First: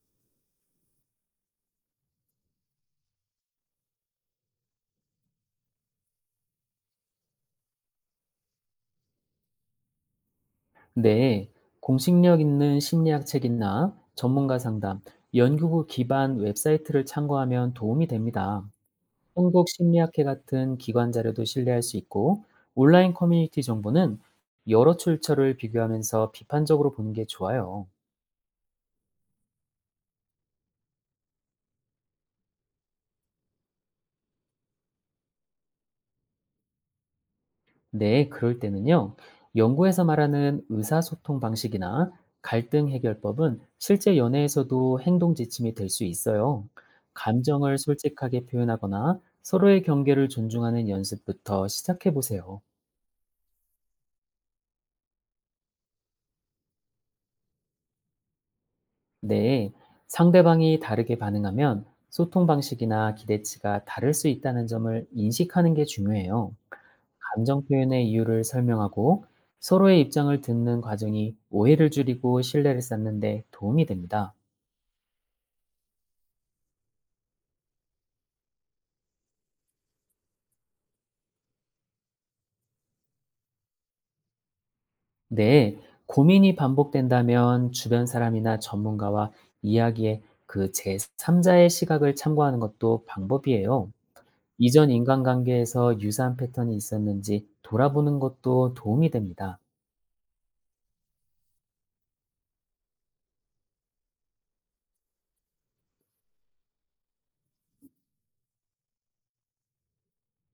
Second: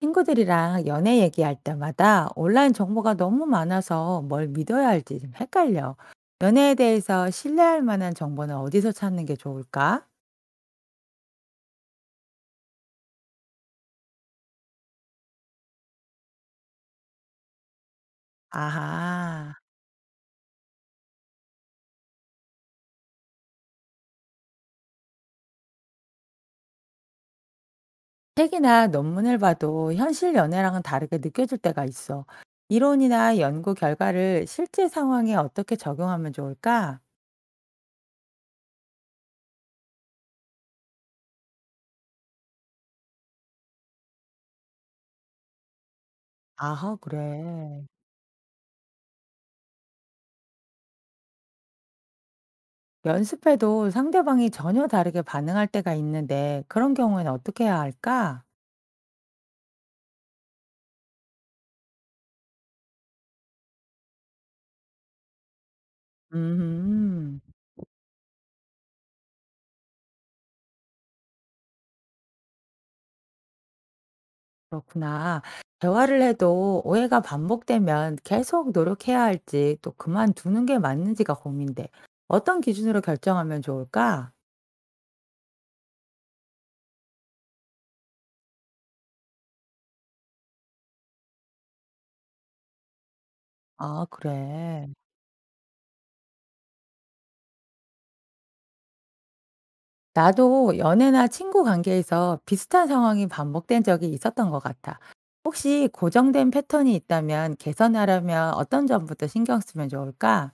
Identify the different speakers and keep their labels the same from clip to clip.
Speaker 1: 친구들이랑 연애 얘기할 때마다 온라인 정보가 너무 많아서 뭘 믿어야 할지 좀 헷갈려. 연애에 대해서 신뢰할 만한 정보는 어디서 찾는 게 좋을까?
Speaker 2: 네, 공식력 있는 심리학 책이나 전문가 상담, 연구 기반 웹사이트를 참고하면 도움이 됩니다.
Speaker 1: 아하.
Speaker 2: 한국심리학회 같은 기관 자료도 신뢰할 수 있고, 온라인 커뮤니티 정보는 여러 출처를 비교하면서 비판적으로 보는 게 좋아요.
Speaker 1: 책이나 논문을 봐도 현실 연애랑은 다르게 느껴질 때가 있어. 이론이나 연구 결과를 실제 상황에 어떻게 적용하면 좋을까?
Speaker 2: 네, 그럴 때는요. 연구에서 말하는 의사소통 방식이나 갈등 해결법은 실제 연애에서도 행동 지침이 될 수 있어요.
Speaker 1: 아하,
Speaker 2: 감정을
Speaker 1: 그래.
Speaker 2: 솔직하게 표현하거나 서로의 경계를 존중하는 연습부터 시작해 보세요.
Speaker 1: 연습해도 상대방이 전혀 다르게 반응할 때가 있는데 그런 경우에는 어떻게 해야 할까?
Speaker 2: 네, 상대방이 다르게 반응하면 소통 방식이나 기대치가 다를 수 있다는 점을 인식하는 게 중요해요.
Speaker 1: 음.
Speaker 2: 감정 표현의 이유를 설명하고 서로의 입장을 듣는 과정이 오해를 줄이고 신뢰를 쌓는 데 도움이 됩니다.
Speaker 1: 그렇구나. 대화를 해도 오해가 반복되면 계속 노력해야 할지 또 그만두는 게 맞는지가 고민돼. 어떤 기준으로 결정하면 좋을까?
Speaker 2: 네, 고민이 반복된다면 주변 사람이나 전문가와 이야기에 그 제3자의 시각을 참고하는 것도 방법이에요.
Speaker 1: 아, 그래.
Speaker 2: 이전 인간관계에서 유사한 패턴이 있었는지 돌아보는 것도 도움이 됩니다.
Speaker 1: 나도 연애나 친구 관계에서 비슷한 상황이 반복된 적이 있었던 것 같아. 혹시 고정된 패턴이 있다면 개선하려면 어떤 점부터 신경 쓰면 좋을까?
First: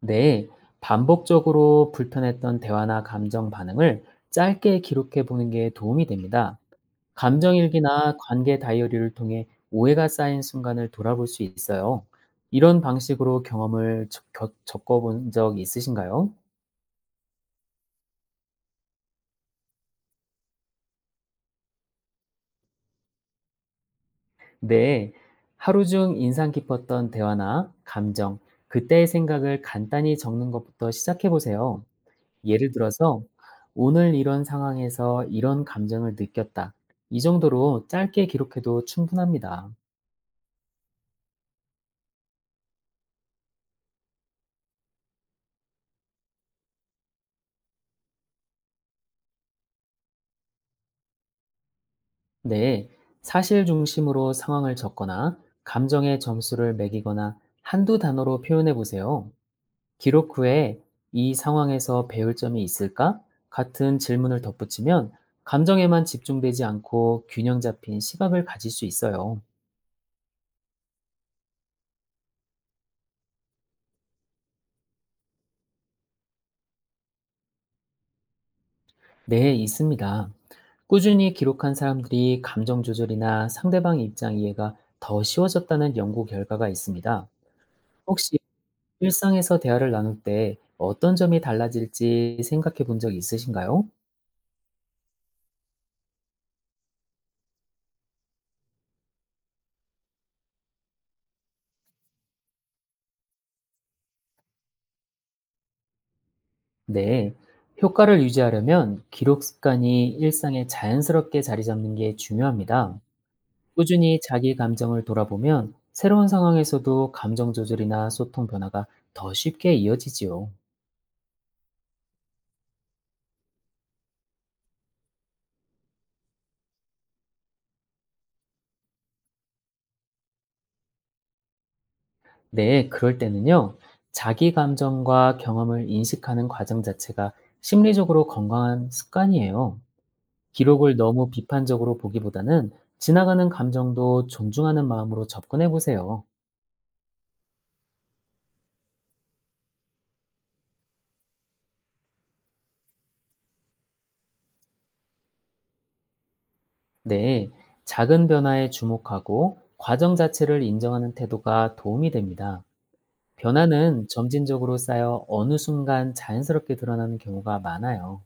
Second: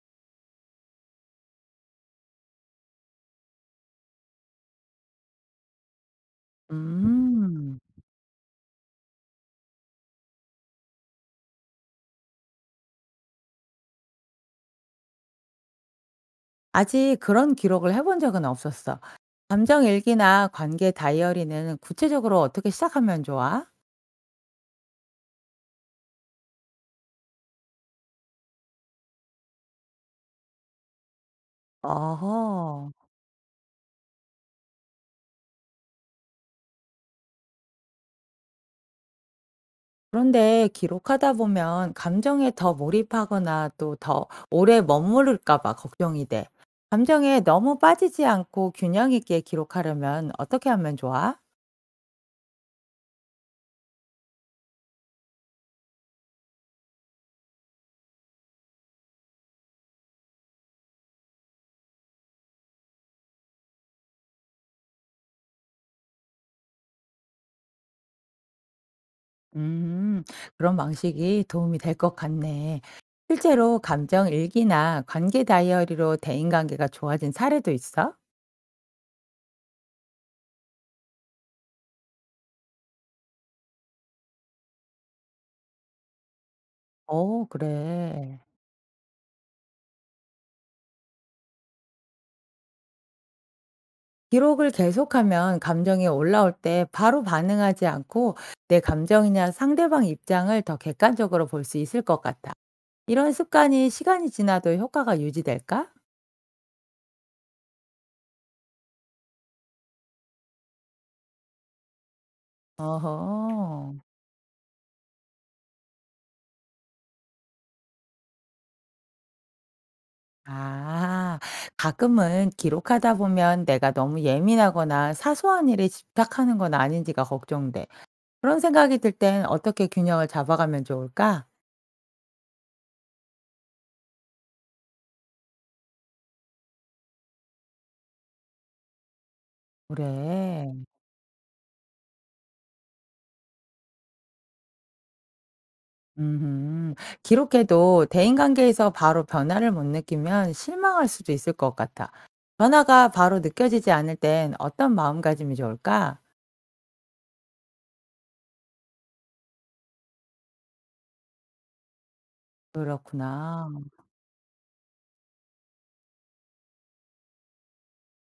Speaker 2: 네, 반복적으로 불편했던 대화나 감정 반응을 짧게 기록해 보는 게 도움이 됩니다.
Speaker 1: 음.
Speaker 2: 감정일기나 관계 다이어리를 통해 오해가 쌓인 순간을 돌아볼 수 있어요. 이런 방식으로 경험을 겪어본 적 있으신가요?
Speaker 1: 아직 그런 기록을 해본 적은 없었어. 감정 일기나 관계 다이어리는 구체적으로 어떻게 시작하면 좋아?
Speaker 2: 네, 하루 중 인상 깊었던 대화나 감정, 그때의 생각을 간단히 적는 것부터 시작해 보세요. 예를
Speaker 1: 어허.
Speaker 2: 들어서 "오늘 이런 상황에서 이런 감정을 느꼈다." 이 정도로 짧게 기록해도 충분합니다.
Speaker 1: 그런데 기록하다 보면 감정에 더 몰입하거나 또 더 오래 머무를까 봐 걱정이 돼. 감정에 너무 빠지지 않고 균형 있게 기록하려면 어떻게 하면 좋아?
Speaker 2: 네, 사실 중심으로 상황을 적거나 감정의 점수를 매기거나 한두 단어로 표현해 보세요. 기록 후에 "이 상황에서 배울 점이 있을까?" 같은 질문을 덧붙이면 감정에만 집중되지 않고 균형 잡힌 시각을 가질 수 있어요.
Speaker 1: 음, 그런 방식이 도움이 될 것 같네. 실제로 감정 일기나 관계 다이어리로 대인관계가 좋아진 사례도 있어?
Speaker 2: 네, 있습니다. 꾸준히 기록한 사람들이 감정 조절이나 상대방 입장 이해가 더 쉬워졌다는 연구 결과가 있습니다.
Speaker 1: 어, 그래.
Speaker 2: 혹시 일상에서 대화를 나눌 때 어떤 점이 달라질지 생각해 본 적 있으신가요?
Speaker 1: 기록을 계속하면 감정이 올라올 때 바로 반응하지 않고 내 감정이나 상대방 입장을 더 객관적으로 볼 수 있을 것 같다. 이런 습관이 시간이 지나도 효과가 유지될까?
Speaker 2: 네. 효과를 유지하려면 기록 습관이 일상에 자연스럽게 자리 잡는 게 중요합니다.
Speaker 1: 어허.
Speaker 2: 꾸준히 자기 감정을 돌아보면 새로운 상황에서도 감정 조절이나 소통 변화가 더 쉽게 이어지지요.
Speaker 1: 아, 가끔은 기록하다 보면 내가 너무 예민하거나 사소한 일에 집착하는 건 아닌지가 걱정돼. 그런 생각이 들 땐 어떻게 균형을 잡아가면 좋을까?
Speaker 2: 네, 그럴 때는요, 자기 감정과 경험을 인식하는 과정 자체가 심리적으로 건강한 습관이에요.
Speaker 1: 그래.
Speaker 2: 기록을 너무 비판적으로 보기보다는 지나가는 감정도 존중하는 마음으로 접근해 보세요.
Speaker 1: 음 기록해도 대인관계에서 바로 변화를 못 느끼면 실망할 수도 있을 것 같아. 변화가 바로 느껴지지 않을 땐 어떤 마음가짐이 좋을까?
Speaker 2: 네, 작은 변화에 주목하고 과정 자체를 인정하는 태도가 도움이 됩니다.
Speaker 1: 그렇구나.
Speaker 2: 변화는 점진적으로 쌓여 어느 순간 자연스럽게 드러나는 경우가 많아요.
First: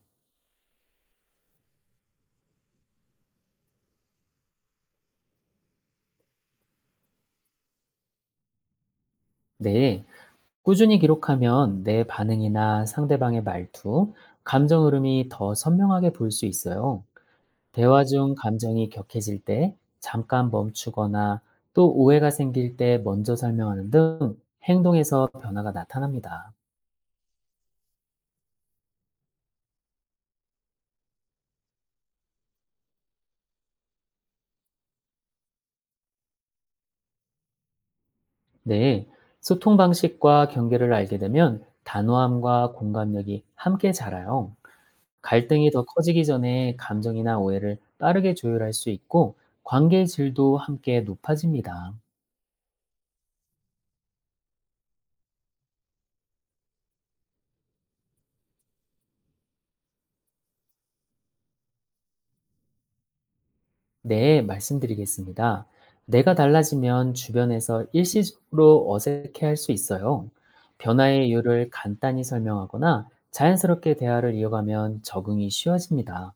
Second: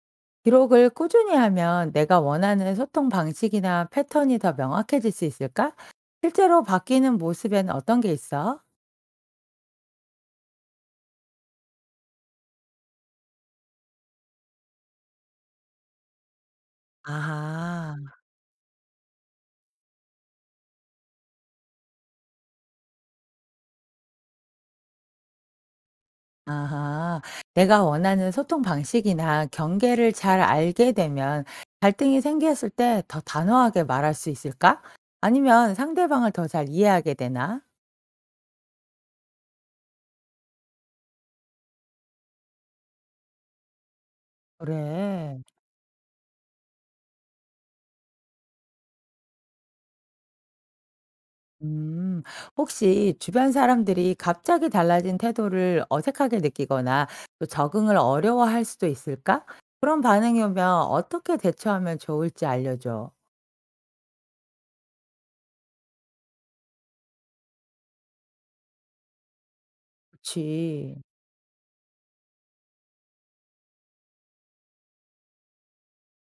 Speaker 1: 기록을 꾸준히 하면 내가 원하는 소통 방식이나 패턴이 더 명확해질 수 있을까? 실제로 바뀌는 모습엔 어떤 게 있어?
Speaker 2: 네, 꾸준히 기록하면 내 반응이나 상대방의 말투, 감정 흐름이 더 선명하게 보일 수 있어요. 대화
Speaker 1: 아하.
Speaker 2: 중 감정이 격해질 때 잠깐 멈추거나 또 오해가 생길 때 먼저 설명하는 등 행동에서 변화가 나타납니다.
Speaker 1: 아하. 내가 원하는 소통 방식이나 경계를 잘 알게 되면 갈등이 생겼을 때 더 단호하게 말할 수 있을까? 아니면 상대방을 더 잘 이해하게 되나?
Speaker 2: 네. 소통 방식과 경계를 알게 되면 단호함과 공감력이 함께 자라요.
Speaker 1: 그래.
Speaker 2: 갈등이 더 커지기 전에 감정이나 오해를 빠르게 조율할 수 있고 관계의 질도 함께 높아집니다.
Speaker 1: 음. 혹시 주변 사람들이 갑자기 달라진 태도를 어색하게 느끼거나 또 적응을 어려워할 수도 있을까? 그런 반응이 오면 어떻게 대처하면 좋을지 알려줘.
Speaker 2: 네, 말씀드리겠습니다. 내가 달라지면 주변에서 일시적으로 어색해할 수 있어요.
Speaker 1: 그치.
Speaker 2: 변화의 이유를 간단히 설명하거나 자연스럽게 대화를 이어가면 적응이 쉬워집니다.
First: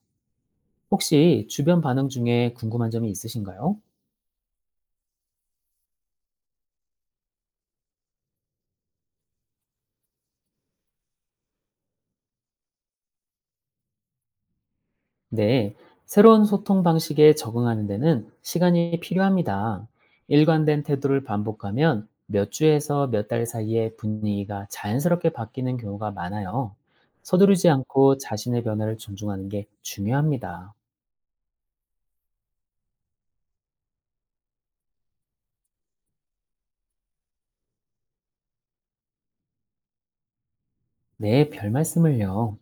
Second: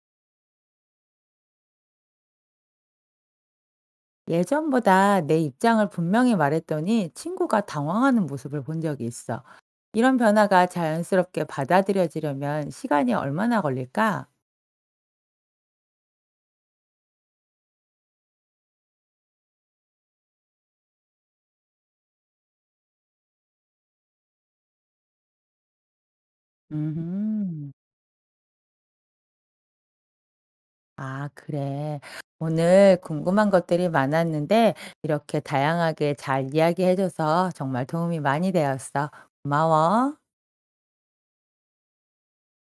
Speaker 2: 혹시 주변 반응 중에 궁금한 점이 있으신가요?
Speaker 1: 예전보다 내 입장을 분명히 말했더니 친구가 당황하는 모습을 본 적이 있어. 이런 변화가 자연스럽게 받아들여지려면 시간이 얼마나 걸릴까?
Speaker 2: 네, 새로운 소통 방식에 적응하는 데는 시간이 필요합니다. 일관된 태도를 반복하면 몇 주에서 몇 달 사이에 분위기가 자연스럽게 바뀌는 경우가 많아요. 서두르지
Speaker 1: 음,
Speaker 2: 않고 자신의 변화를 존중하는 게 중요합니다.
Speaker 1: 아, 그래. 오늘 궁금한 것들이 많았는데 이렇게 다양하게 잘 이야기해줘서 정말 도움이 많이 되었어. 고마워.
Speaker 2: 네, 별 말씀을요.